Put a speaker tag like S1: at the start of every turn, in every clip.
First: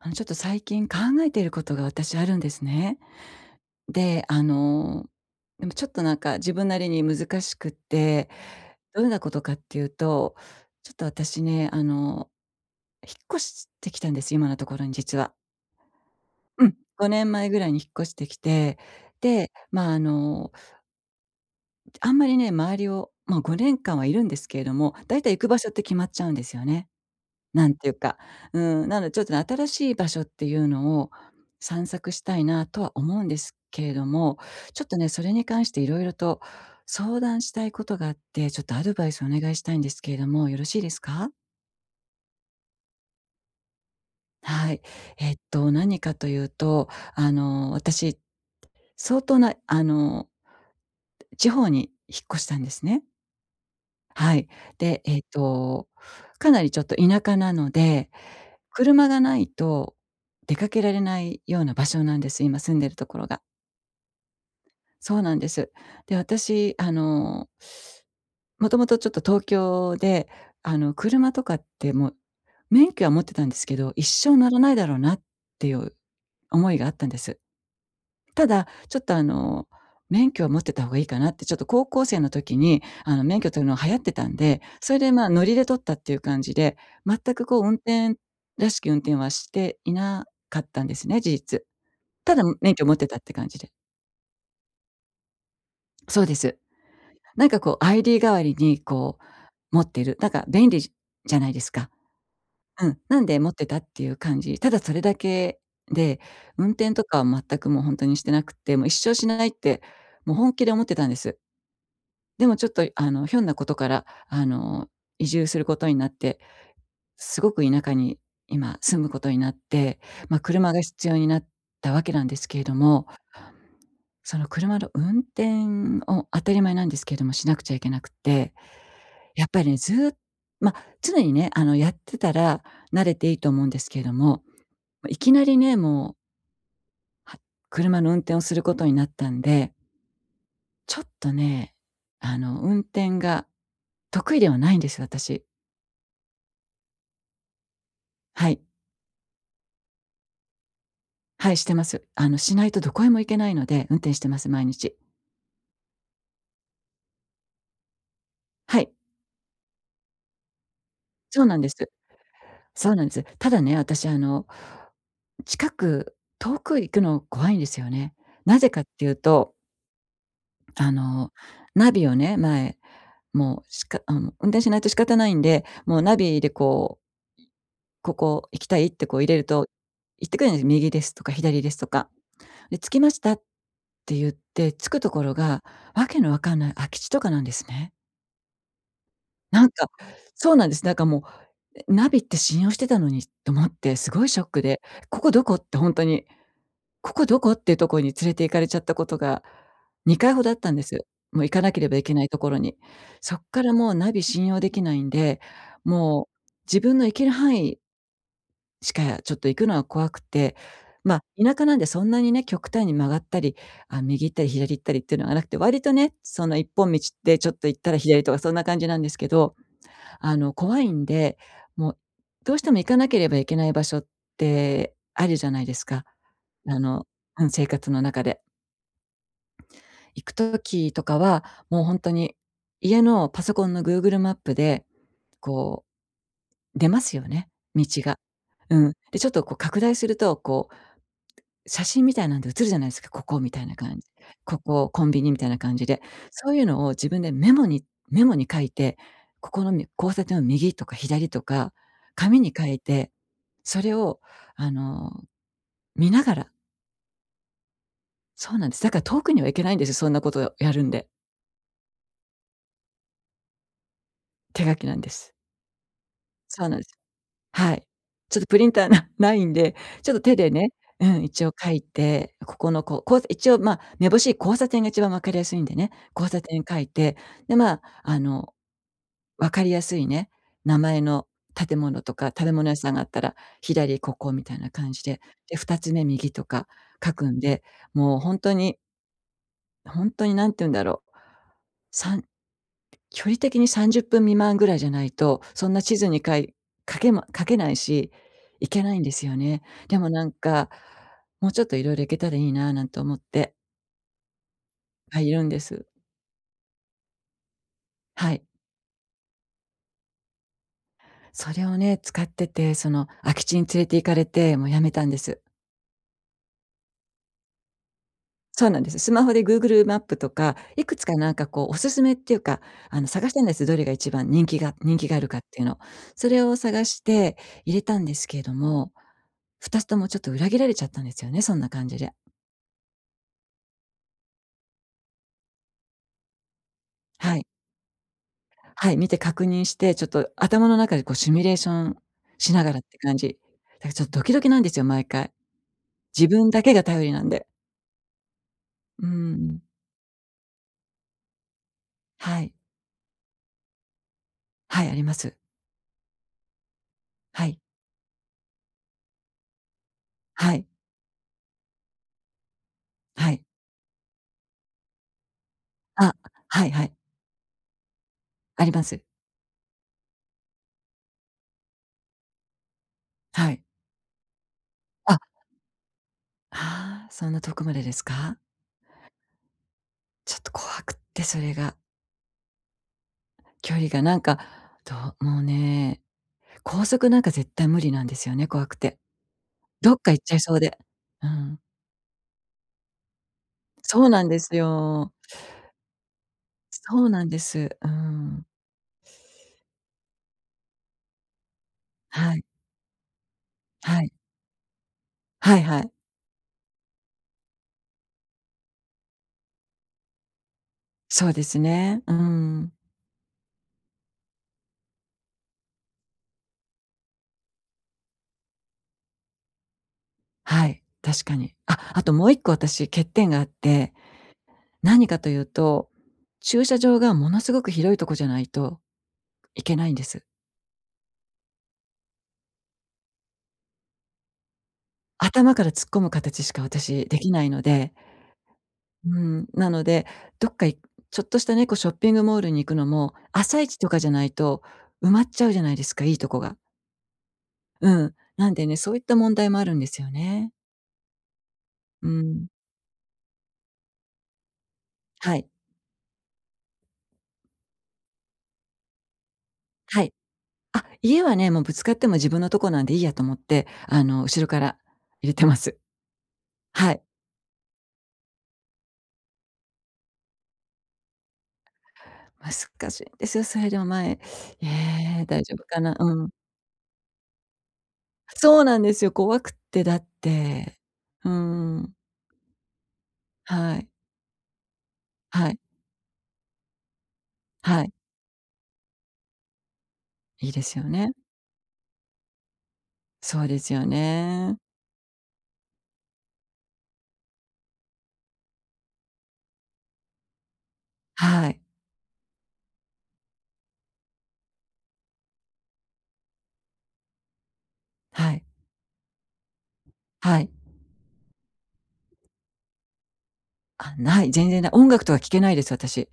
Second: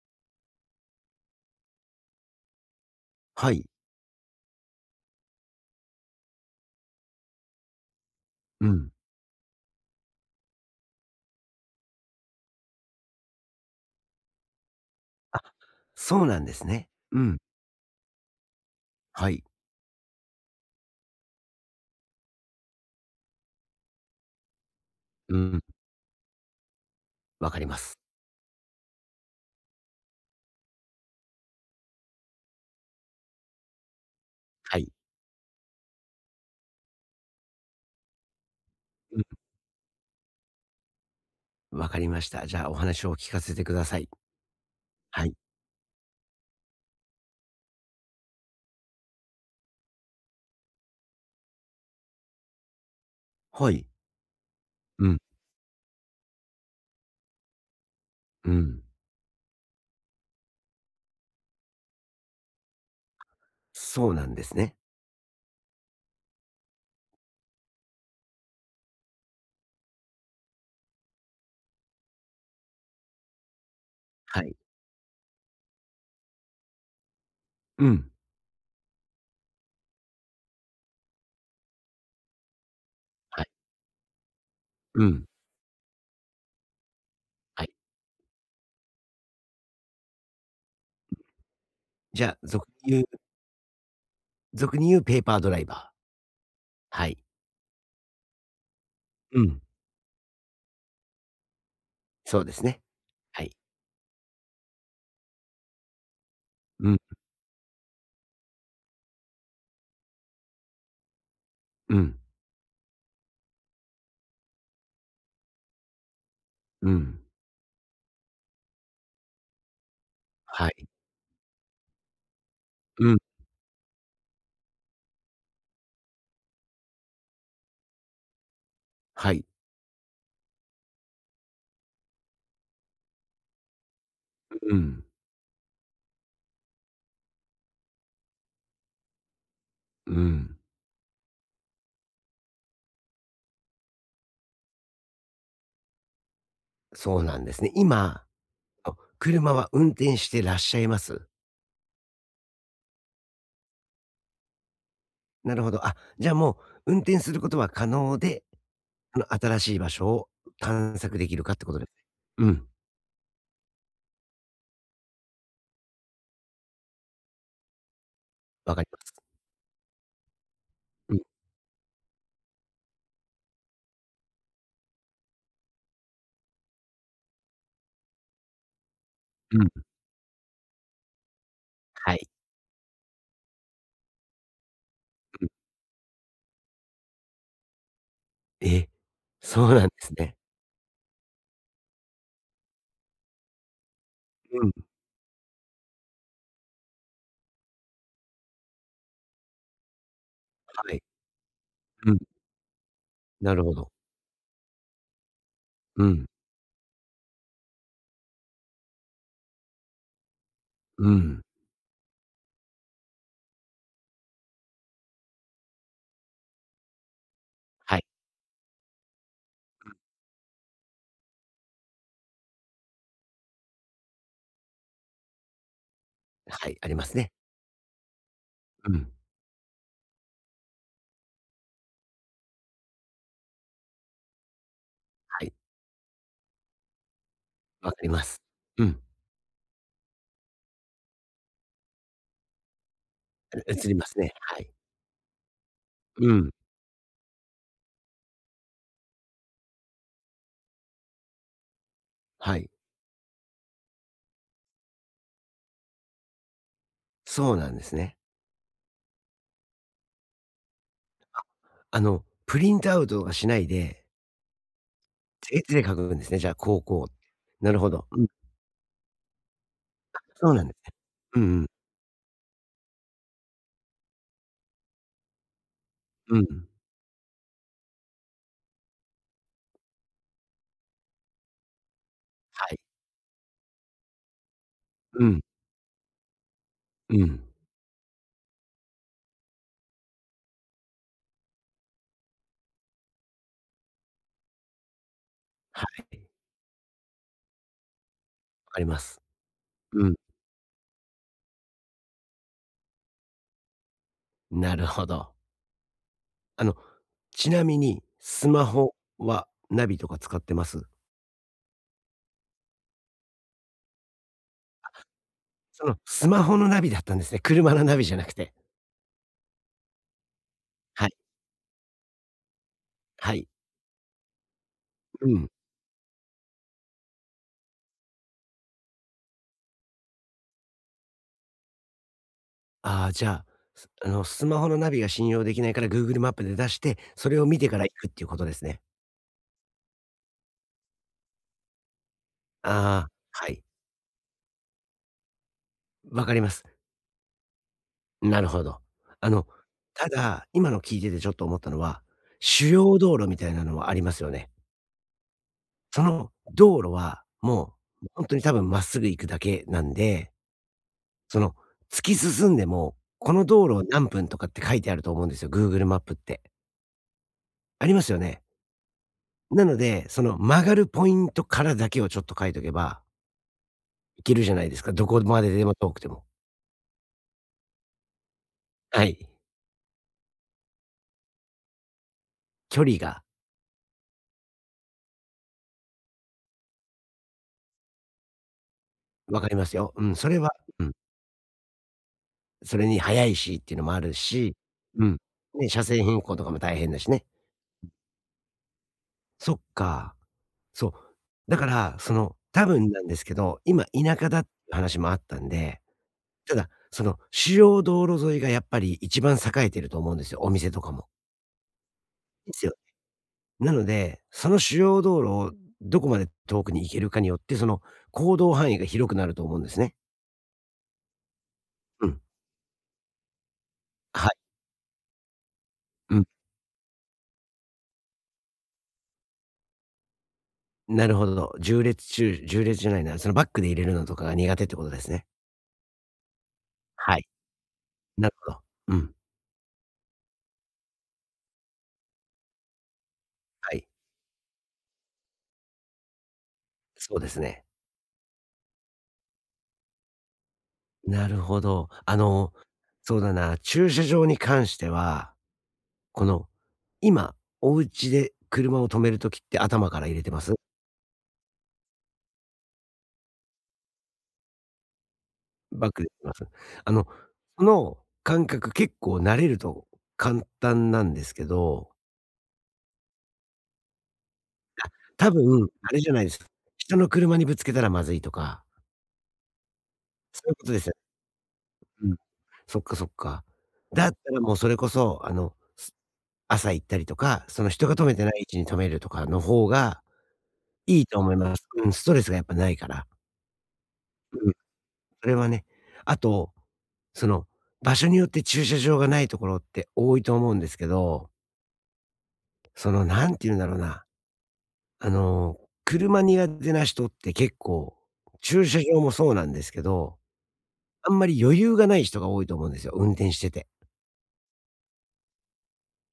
S1: ちょっと最近考えていることが私あるんですね。
S2: はい。
S1: で、でもちょっとなんか自分なりに難しくって、
S2: うん。
S1: どんなことかっていうと、ちょっと私ね、引っ越してきたんです、今のところに実は。
S2: そうなんです
S1: うん、
S2: ね。う
S1: 5
S2: ん。
S1: 年前ぐらいに引っ越してきて、
S2: はい。
S1: で、まあ、あんまりね、周りを、まあ、5年間はいるんですけれども、だいたい
S2: う
S1: 行く場
S2: ん。
S1: 所って決まっちゃうんですよね。
S2: わかり
S1: なん
S2: ま
S1: ていう
S2: す。
S1: か、うなのでちょっとね、新しい場所っていうのを散策したいなとは思うんですけれども、
S2: は
S1: ちょっ
S2: い。
S1: とね、それに関していろいろと相談したいことがあって、ちょっとアドバイ
S2: う
S1: ス
S2: ん。
S1: をお願いしたいんですけれども、よろしいですか？
S2: わかりました。じゃあ、お話を聞かせてください。
S1: はい。
S2: はい。
S1: 何かというと、私、相当な、地方に引っ越したんですね。
S2: はい。
S1: はい。で、
S2: うん。
S1: かなりちょっと田舎なので
S2: うん。
S1: 車がないと出かけられないような場所なんです、今住んでるところが。
S2: そうなんですね。
S1: そうなんです。で、私、もともとちょっと東京で、車とかってもう免許は持ってたんですけど、一生
S2: は
S1: 乗
S2: い。
S1: らないだろうなっていう思いがあったんです。
S2: うん。
S1: ただ、ちょっと免許は持ってた方がいいかなって、ちょっと高校生の時に、免
S2: は
S1: 許
S2: い。
S1: 取るの流行ってたんで、それ
S2: う
S1: で、ま
S2: ん。
S1: あ、ノリで取ったっていう感じで、全くこう
S2: はい。
S1: 運転らしき運転はしていなかったんですね、事実。
S2: じゃ
S1: た
S2: あ、
S1: だ
S2: 俗
S1: 免許
S2: に
S1: 持っ
S2: 言う
S1: てたって感じで。
S2: ペーパードライバー。
S1: そうです。
S2: はい。
S1: なんかこう ID 代わりにこう
S2: うん。
S1: 持ってる、なんか便利じゃないですか。
S2: そうですね。
S1: うん、なんで
S2: は
S1: 持
S2: い。
S1: ってたっていう感じ。ただそれだけで、運
S2: う
S1: 転
S2: ん。
S1: とかは全くもう本当にしてなくて、もう一生しないって、もう本気で思ってたんです。
S2: うん。
S1: でもちょっと、ひょんなことから、移住することになって、
S2: うん。
S1: すごく田舎に今住むことになって、まあ、
S2: は
S1: 車が
S2: い。
S1: 必要になったわけなんですけれども、
S2: うん。
S1: その車の運転を当たり前なんですけれども、しなくちゃいけなくて、
S2: は
S1: や
S2: い。
S1: っぱりね、ずーっとまあ、常にね、やってたら慣れていいと思うんですけれども、
S2: うん。
S1: まいきなりね、もう、は車の運転をすることになったんで、
S2: うん。
S1: ちょっとね、運転が得意ではないんです、私。
S2: そうなんですね。今、
S1: はい。
S2: あ、車は運転してらっしゃいます？
S1: はい、してます。しないとどこへも行けないので、運転してます、毎日。
S2: なるほど。あ、じゃあもう運転することは可能で、
S1: はい、
S2: あの、新しい場所を探索でき
S1: そ
S2: る
S1: う
S2: か
S1: な
S2: っ
S1: ん
S2: て
S1: で
S2: こ
S1: す。
S2: とですね。うん、
S1: そうなんです。ただね、私、近く遠く行くの怖いんですよね。なぜ
S2: わ
S1: か
S2: か
S1: っ
S2: りま
S1: ていう
S2: す。
S1: と、あ
S2: うん、
S1: の、ナビをね、前、もう、しかあの、運転しないと仕方ないんで、もうナビでこう、ここ行きたいってこう入れる
S2: う
S1: と、
S2: ん、
S1: 言ってくれるんです。右ですとか左ですとか。
S2: はい。
S1: で、着きましたって言って、着くところが、わけのわかんない空き地とかなんですね。
S2: え、
S1: な
S2: そ
S1: ん
S2: うな
S1: か、
S2: んですね。
S1: そうなんです。なんかもうナビって信用してたのにと思って、すごいショック
S2: うん、
S1: で、ここどこって本当に、ここどこっていうところに連れて行かれちゃったことが2回ほどあったんで
S2: は
S1: す。
S2: い。
S1: もう行かなければい
S2: う
S1: け
S2: ん、
S1: ないところに。そっ
S2: な
S1: か
S2: る
S1: ら
S2: ほど。
S1: もうナビ信用できないんで、
S2: う
S1: も
S2: ん、
S1: う自分の行ける範囲しかちょっと行くのは怖くて、
S2: う
S1: ま、
S2: ん。
S1: 田舎なんでそんなにね、極端に曲がったり、あ、右行ったり左行ったりっていうのがなくて、割とね、その一本道でちょっと行った
S2: は
S1: ら
S2: い、
S1: 左とかそんな感じなんですけど怖いんで、もう、どうしても行かなければいけない場所ってあるじゃないですか。
S2: は
S1: あ
S2: い、ありま
S1: の
S2: すね。
S1: うん、生活の中で。
S2: うん、
S1: 行く時とかは、もうほんとに家のパソコンの Google マップで、
S2: はい、
S1: こう、出ますよね、道
S2: わかり
S1: が。
S2: ます。う
S1: う
S2: ん、
S1: ん。で、ちょっとこう拡大すると、こう写真みたいなんで写るじゃないですか、ここみたいな
S2: 映り
S1: 感
S2: ま
S1: じ。
S2: すね。
S1: こ
S2: はい。
S1: こ、コンビニみたいな感じで。
S2: う
S1: そ
S2: ん、
S1: ういうのを自分でメモに書いて、ここのみ交差点を右とか左とか、紙に
S2: は
S1: 書
S2: い。
S1: いて、それをあの、見ながら
S2: そうなんですね。
S1: そうなんです。だから遠くには行けないんですよ、そんなことをやるんで。
S2: あの、プリントアウトはしないで、
S1: 手書きなんです。
S2: 手で書くんですね、じゃあ、
S1: そうなん
S2: 高
S1: です。
S2: 校。な
S1: は
S2: る
S1: い。
S2: ほど。うん、
S1: ちょっとプリンターないんで、ちょっと手
S2: そ
S1: で
S2: うなん
S1: ね、
S2: ですね。
S1: うん、
S2: うん
S1: 一応
S2: うん、
S1: 書いて、ここのここう一応、まあ、めぼしい交差点が一番分かりやすいんでね、交
S2: う
S1: 差点
S2: ん。
S1: 書いて、で、まあ、分かりやすいね、名前の建物とか、食べ
S2: は
S1: 物屋
S2: い。
S1: さんがあったら、左ここみたいな感じで、
S2: うん、
S1: で、2つ目右とか書
S2: う
S1: くん
S2: ん。
S1: で、もう本当に何て言うんだろう、さん距離的に30分未満ぐらいじゃないと、そんな
S2: は
S1: 地図
S2: い、
S1: にかけないし、行
S2: わか
S1: け
S2: り
S1: な
S2: ま
S1: いんで
S2: す。
S1: すよね。で
S2: う
S1: も
S2: ん。
S1: なんか、もうちょっといろいろ行けたらいいななんて思って
S2: なるほ
S1: はい
S2: ど。
S1: るんです。
S2: あの、ちなみに、
S1: はい。
S2: スマホはナビとか使ってます？
S1: それをね、使ってて、その空き地に連れて行かれて、もうやめたんです。
S2: その、スマホのナビだったんですね。車のナビじゃなくて。
S1: そうなんです。スマホで Google マップとか、いくつ
S2: は
S1: か
S2: い、
S1: なんかこうおすすめっていうか、探し
S2: は
S1: たん
S2: い。
S1: です。どれが一番人気があ
S2: う
S1: るかっ
S2: ん。
S1: ていうの。それを探して入れたんですけれども、2つともちょっと裏切られちゃったんですよね、そんな感じで。
S2: ああ、じゃあ、あの、スマホのナビが信用できないから Google マップで出して、そ
S1: は
S2: れ
S1: い。
S2: を見てから行くっていうことですね。
S1: はい、見て確認して、ちょっと頭の中でこうシミュレーションしながらって
S2: ああ、
S1: 感じ。
S2: はい、
S1: だからちょっとドキドキなんですよ、毎回。
S2: わ
S1: 自
S2: かり
S1: 分
S2: ま
S1: だけ
S2: す。
S1: が頼りなんで。
S2: なるほど。
S1: う
S2: あの、
S1: ん。
S2: ただ、今の聞いててちょっと思ったのは、
S1: はい。
S2: 主要道路みたいなのはありますよね。
S1: はい、あります。
S2: その道路は、
S1: はい。
S2: もう、本当に多分まっすぐ行くだけなんで、
S1: はい。
S2: その、突き進んでも、
S1: は
S2: こ
S1: い。
S2: の道路を何分とかって書いてあると思うんですよ、Google マッ
S1: あ、
S2: プって。
S1: はいはい。
S2: ありますよね。
S1: あります。
S2: なので、その曲がるポイントからだけをちょっと書いとけば、
S1: はい。
S2: 行けるじゃないですか、ど
S1: あ
S2: こまででも遠くても。
S1: ああ、そんな遠くまでですか？
S2: はい。
S1: ちょっと怖くって、それが。
S2: 距離が
S1: 距離がなんか、どもうね、高速なんか絶対無理なんですよね、怖くて。
S2: 分かります
S1: ど
S2: よ。
S1: っ
S2: う
S1: か
S2: ん、
S1: 行っ
S2: そ
S1: ちゃ
S2: れ
S1: い
S2: は
S1: そうで。
S2: うん、
S1: うん。
S2: それに速いしっていうのもあ
S1: そう
S2: る
S1: なんです
S2: し、う
S1: よ。
S2: ん、ね、車線変更とかも大変だ
S1: そう
S2: し
S1: な
S2: ね。
S1: んです。うん。
S2: そっか。そう。だから、そ
S1: は
S2: の、
S1: い。
S2: 多分なんですけど、今
S1: はい。
S2: 田舎だっていう話もあったん
S1: はいは
S2: で、
S1: い。
S2: ただ、その、主要道路沿いがやっぱり一番栄えてると思うんですよ、お店とかも。
S1: そうですね。う
S2: です
S1: ん。
S2: よ。なので、その主要道路をどこまで遠くに行けるかによって、その、行動範囲が広くなると思うんですね。
S1: はい、確かに。あ、あ
S2: う
S1: と
S2: ん。
S1: もう一個私欠点があって、
S2: はい。
S1: 何かというと、
S2: うん。
S1: 駐車場がものすごく広いとこじゃないといけないんです。
S2: なるほど。縦列じゃないな、そのバックで入れるのとかが苦手ってことですね。
S1: 頭から突っ込む形しか私
S2: は
S1: で
S2: い。
S1: きないので、
S2: なるほど。うん。
S1: うん、なので、どっかいちょっとしたね、こうショッピングモールに行くのも、朝
S2: は
S1: 一と
S2: い。
S1: かじゃないと埋まっちゃうじゃないですか、いいとこが。
S2: そうですね。
S1: うん。なんでね、そういった問題もあるんですよね。
S2: なるほど。
S1: う
S2: あ
S1: ん。
S2: の、そうだな、駐車場に関しては、
S1: はい。
S2: この、今、お家で車を止めるときって頭か
S1: は
S2: ら
S1: い。
S2: 入れてます？
S1: あ、家はね、もうぶつかっても自分のとこなんでいいやと思って、後ろから入れてます。
S2: バックで行きます？
S1: は
S2: あ
S1: い。
S2: の、その感覚結構慣れると簡単なんですけど、
S1: 難しいんですよ、それでも前。え
S2: あ、
S1: え、
S2: 多
S1: 大丈夫
S2: 分
S1: か
S2: あ
S1: な。
S2: れじゃな
S1: う
S2: い
S1: ん。
S2: です。人の車にぶつけたらまずいと
S1: そ
S2: か、
S1: うなんですよ、怖くって、だっ
S2: そういうこと
S1: て。
S2: ですよね。
S1: うん、
S2: うん。そっかそっか。
S1: はい。
S2: だったらもうそれこそ、あ
S1: は
S2: の、
S1: い、
S2: 朝行ったりとか、その
S1: は
S2: 人
S1: い、
S2: が止めてない位置に止めるとかの方が
S1: いいですよ
S2: いい
S1: ね。
S2: と思います。うん、ストレスがやっぱないから。
S1: そうですよ
S2: うん、
S1: ね。
S2: それはね。あと、その、場所によって駐車場がないところって多いと思うんですけど、
S1: はい、
S2: その、なんて言うんだろうな、あの、車苦手な人って結構、
S1: はい、
S2: 駐車場もそうなんですけど、
S1: はい。
S2: あんまり余裕がない人が多いと思うんですよ、運転してて。
S1: あ、ない、全然ない。音楽とか聴けないです、私。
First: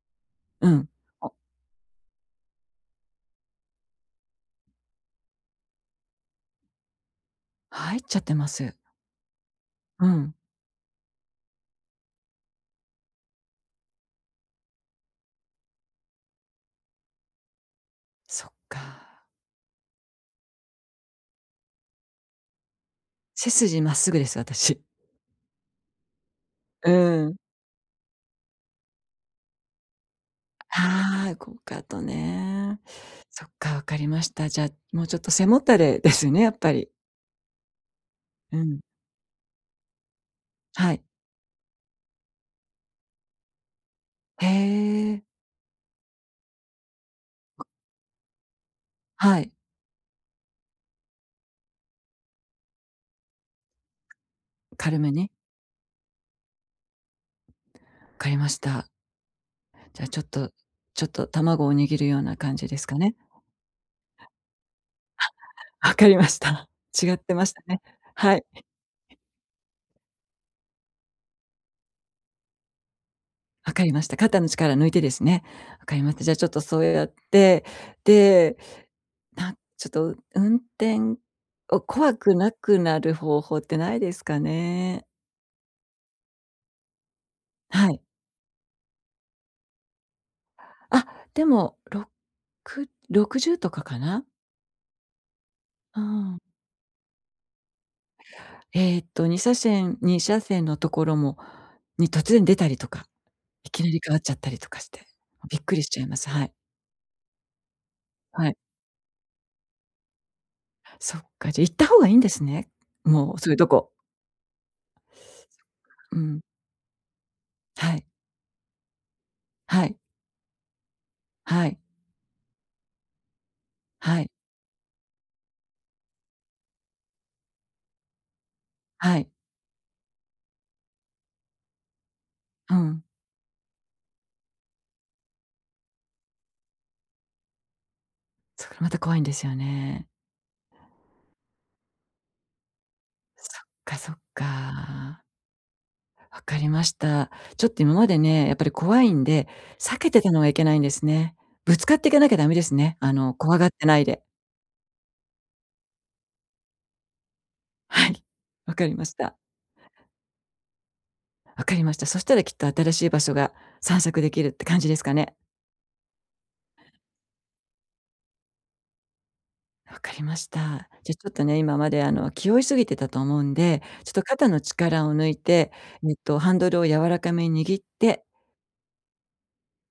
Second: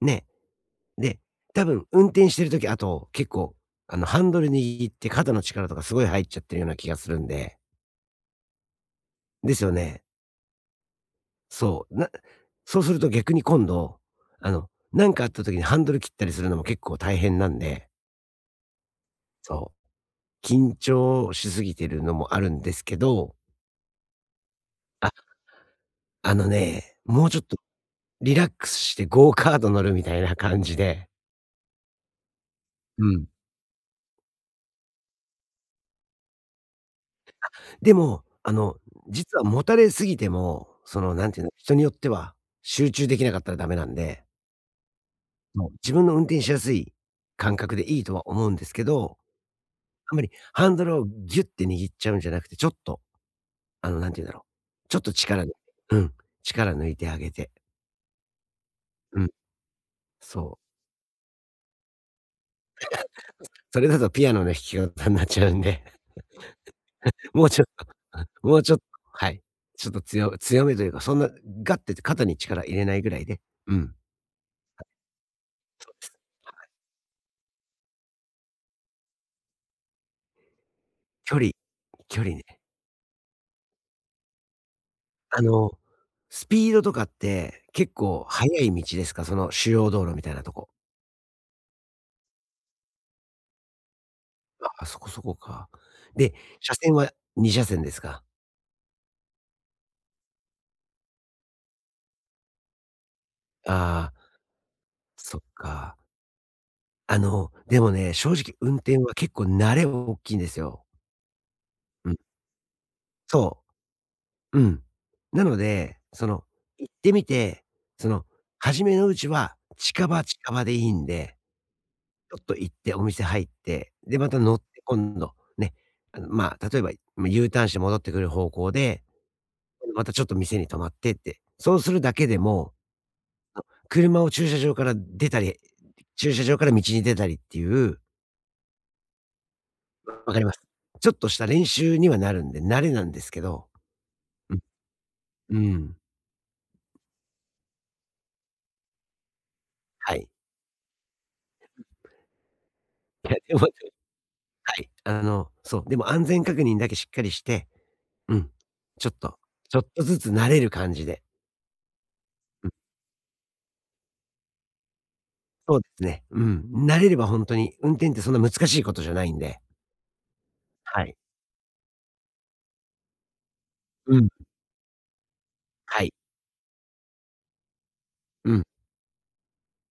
S2: ね。
S1: うん。
S2: で、
S1: お
S2: 多分運転してる時、あと、結構、あの、ハンドル握って肩の力とかすごい入っちゃってるような気がするんで。
S1: 入っちゃってます。
S2: ですよね。
S1: うん。
S2: そう。そうすると逆に今度、あの、なんかあった時にハンドル切ったりするのも結構大変なんで、
S1: そっか。
S2: そう、緊張しすぎてるのもあるんですけど、
S1: 背筋まっすぐです、私。
S2: あ、あの
S1: う
S2: ね、もう
S1: ん。
S2: ちょっとリラックスしてゴーカート乗るみたいな感じで。
S1: はい、ゴーカートね。
S2: うん。
S1: そっか、わかりました。じゃあ、もうちょっと背もたれですね、やっぱり。
S2: でも、あ
S1: う
S2: の、
S1: ん。
S2: 実はもたれすぎても、
S1: は
S2: そ
S1: い。
S2: の、なんていうの、人によっては集中できなかったらダメなんで、
S1: へえ。
S2: そう、自分の運転しやすい感覚でいいとは思うんですけど
S1: はい。
S2: あんまりハンドルをギュッて握っちゃうんじゃなくて、ちょっと、あの、なんて言うんだろう、ち
S1: 軽
S2: ょっと
S1: めに。
S2: 力ぬうん、力抜いてあげて。
S1: わかりました。
S2: うん、
S1: じゃあ
S2: そう。
S1: ちょっと卵を握るような感じですかね。
S2: それだとピアノの弾き方になっちゃうん で、
S1: わかりました。違っ て
S2: も
S1: ま
S2: う
S1: し
S2: ち
S1: た
S2: ょっ
S1: ね。
S2: と、
S1: はい、
S2: もうちょっと、はい。ちょっと強めというか、そんなガッて肩に力入れないぐらいで、
S1: わ
S2: う
S1: かり
S2: ん、
S1: ました。肩の力抜いてですね。わかりました。じゃあちょっとそうやって、で、ちょっと運転
S2: 距離
S1: を怖く
S2: ね。
S1: なくなる方法ってないですかね？
S2: あの、スピードとかって
S1: は
S2: 結
S1: い。
S2: 構速い道ですか？その主要道路みたいなとこ。
S1: あ、でも660とかかな？
S2: ああ、そこそこか。
S1: う
S2: で、
S1: ん。
S2: 車線は2車線ですか？
S1: 2車線2車線のところもに突然出たりとか、いきなり変
S2: あ
S1: わっ
S2: あ。
S1: ちゃったりとかして、
S2: そっ
S1: びっくりし
S2: か。
S1: ちゃいます。はい。
S2: あの、でもね、正
S1: は
S2: 直
S1: い。
S2: 運転は結構慣れ大きいんですよ。
S1: そっか、じゃ行った方が
S2: う
S1: いい
S2: ん。
S1: んですね。もうそういう
S2: そ
S1: とこ。
S2: う。うん。なので、
S1: う
S2: そ
S1: ん。
S2: の、行ってみて、
S1: はい。
S2: その、初めのうちは
S1: はい。
S2: 近場でいいんで、
S1: はい。
S2: ちょっと行ってお店入って、で、
S1: は
S2: ま
S1: い。
S2: た乗って今度、ね、あの、まあ、例えば、ま、U ターンして戻ってくる方向で、
S1: はい。
S2: またちょっと店に泊まってって、そうするだけでも、
S1: うん。
S2: 車を駐車場から出たり、駐車場から道に出たりっていう
S1: それまた怖いんですよね。
S2: わかります。ちょっとした練習にはなるんで、慣れなんですけ
S1: そっ
S2: ど。
S1: かそっ
S2: うん。
S1: か。
S2: うん。
S1: わかりました。ちょっと今までね、やっぱり怖いんで、避け
S2: は
S1: て
S2: い。
S1: たのはいけないんですね。ぶつかっていかなきゃダメですね。
S2: いや、で
S1: 怖が
S2: も、
S1: ってないで。
S2: はい。あの、そう、でも安全確認だけしっかりして、
S1: はい。
S2: うん。
S1: わかりま
S2: ちょっ
S1: した。
S2: と、ちょっとずつ慣れる感じで。
S1: わかりました。そしたらきっと
S2: うん、
S1: 新しい場所が散策できるって感じですかね。
S2: そうですね。うん。慣れれば本当に、運転ってそんな難しいことじゃないんで。
S1: わかりました。
S2: は
S1: じゃ、
S2: い。
S1: ちょっとね、今まで気負いすぎてたと思うんで、ちょっ
S2: う
S1: と
S2: ん。
S1: 肩の力を抜いて、
S2: はい。
S1: ハンドルを柔らかめに握って、
S2: うん。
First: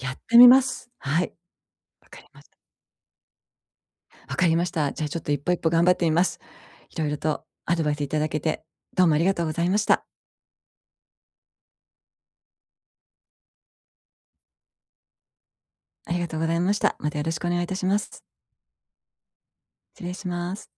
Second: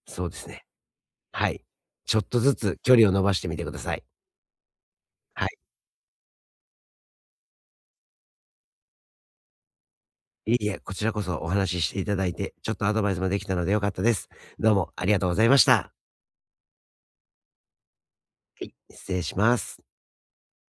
S1: やっ
S2: そうで
S1: てみ
S2: す
S1: ま
S2: ね。
S1: す。はい、
S2: はい。
S1: わ
S2: ちょ
S1: か
S2: っ
S1: り
S2: と
S1: まし
S2: ず
S1: た。
S2: つ距離を伸ばしてみてください。
S1: わかりました。じゃあ、ちょっと一
S2: は
S1: 歩一
S2: い。
S1: 歩頑張ってみます。いろいろとアドバイスいただけて、どうもありがとうございました。
S2: いえいえ、こちらこそお話ししていただいて、ちょっとアドバイスもできたので良かったです。どうもありがとうございました。
S1: ありがとうございました。またよろしくお願いいたします。
S2: はい、失礼します。
S1: 失礼します。